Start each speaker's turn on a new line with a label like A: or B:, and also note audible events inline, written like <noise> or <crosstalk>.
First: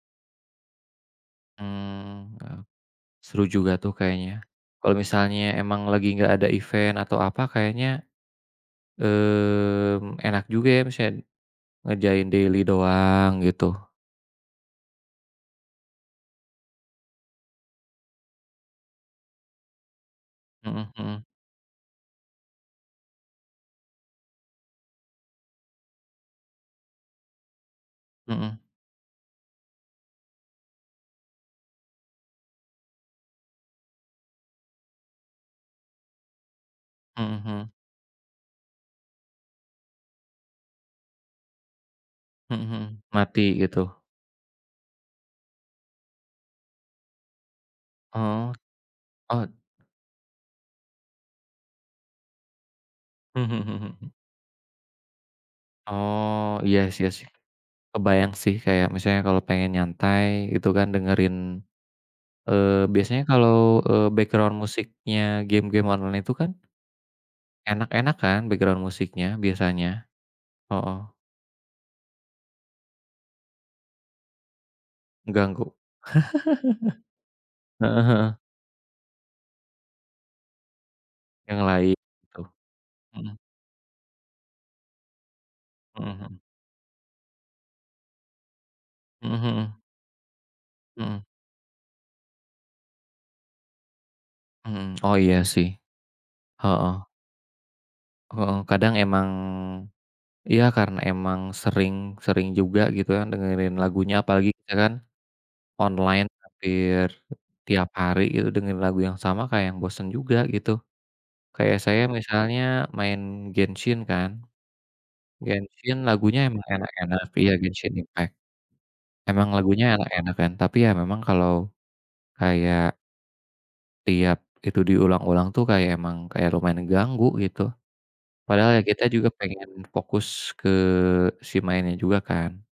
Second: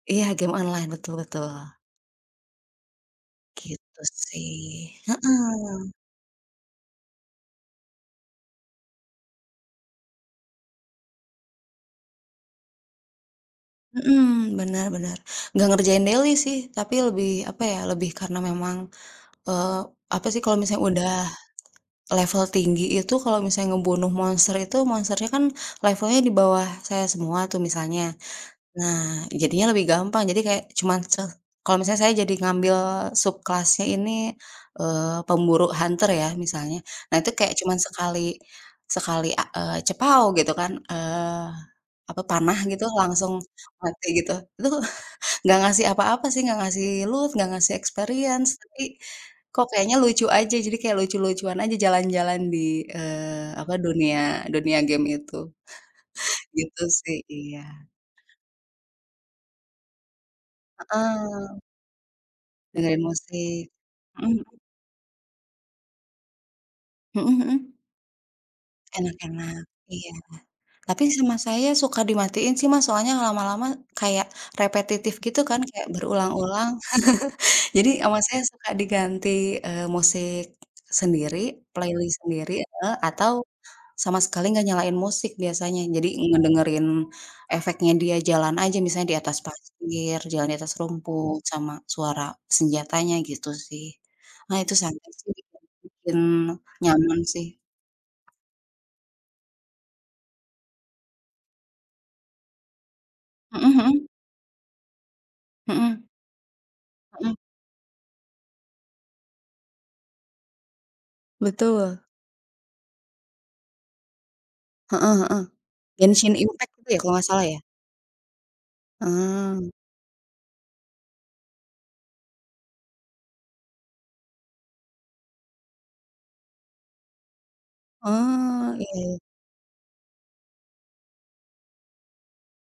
A: Iya game online, betul betul.
B: Mmm. Heeh, seru juga, tuh,
A: Gitu,
B: kayaknya, kalau
A: sih,
B: misalnya emang
A: heeh.
B: lagi nggak ada event atau apa kayaknya, mmm, enak juga, ya, maksudnya ngerjain daily doang gitu.
A: Mhm, bener bener. Nggak ngerjain daily sih, tapi lebih apa, ya, lebih karena memang, eee, apa, sih, kalau misalnya
B: Mhm
A: udah
B: mhm.
A: level tinggi itu kalau misalnya ngebunuh monster itu, monsternya, kan, levelnya di bawah saya semua, tuh, misalnya.
B: Mhm.
A: Nah, jadinya lebih gampang jadi kayak cuman se kalau misalnya saya jadi ngambil subclass-nya ini, eee, pemburu hunter ya, misalnya, nah
B: Mhm
A: itu kayak
B: mhm.
A: cuman sekali sekali a eee, cepaw gitu, kan, eee, apa panah
B: Mhm mhm.
A: gitu, langsung
B: Mati gitu?
A: mati gitu. Itu, nggak ngasih apa-apa sih, nggak ngasih loot, nggak ngasih experience.
B: Oh,
A: Tapi,
B: oh
A: kok, kayaknya lucu aja jadi kayak lucu-lucuan aja jalan-jalan di
B: Mhm
A: eee,
B: mhm
A: apa,
B: mhm mhm.
A: dunia dunia game itu.
B: Oh, iya,
A: Gitu,
B: sih, iya,
A: sih,
B: sih.
A: iya.
B: Kebayang, sih, kayak misalnya kalau pengen nyantai itu, kan, dengerin
A: Heeh.
B: eee,
A: Dengerin
B: biasanya kalau,
A: musik,
B: eee,
A: mhm
B: background
A: mhm.
B: musiknya game-game online itu, kan
A: Mhm mhm.
B: Enak-enak, kan, background musiknya
A: Enak-enak,
B: biasanya.
A: iya, tapi
B: Heeh.
A: sama saya suka dimatiin, sih Mas, soalnya lama-lama kayak repetitif gitu kan
B: Ganggu.
A: kayak berulang-ulang, <laughs>
B: <laughs>
A: jadi
B: Heeh
A: sama
B: heeh.
A: saya suka diganti, eee, musik sendiri,
B: Yang lain,
A: playlist
B: gitu.
A: sendiri, heeh,
B: Mhm.
A: atau sama sekali nggak nyalain musik biasanya
B: Mhm
A: jadi
B: mhm.
A: ngedengerin efeknya dia jalan aja misalnya di
B: Mhm
A: atas
B: mhm.
A: pasir, jalan di atas
B: Mhm.
A: rumput, sama suara senjatanya gitu, sih. Nah itu
B: Mhm,
A: sama,
B: <tsk> oh,
A: sih,
B: iya,
A: juga
B: sih.
A: bikin
B: Heeh.
A: nyaman, sih.
B: Heeh. Kadang emang iya karena emang sering sering juga gitu, ya,
A: Mhm
B: dengerin
A: mhm.
B: lagunya apalagi, ka kan,
A: Mhm.
B: online hampir
A: Mhm.
B: tiap hari itu dengerin lagu yang sama kayak yang bosen juga gitu. Kayak saya
A: Betul.
B: misalnya main Genshin, kan,
A: Heeh heeh.
B: Genshin
A: Genshin
B: lagunya emang
A: Impact itu, ya, kalau
B: enak-enak
A: nggak salah,
B: iya,
A: ya?
B: Genshin Impact. Emang
A: Ah.
B: lagunya enak-enak, kan, tapi, ya, memang kalau kayak tiap itu diulang-ulang, tuh, kayak emang kayak lumayan ganggu gitu, padahal,
A: Ah,
B: ya,
A: iya iya
B: kita
A: iya.
B: juga pengen fokus ke si mainnya juga, kan.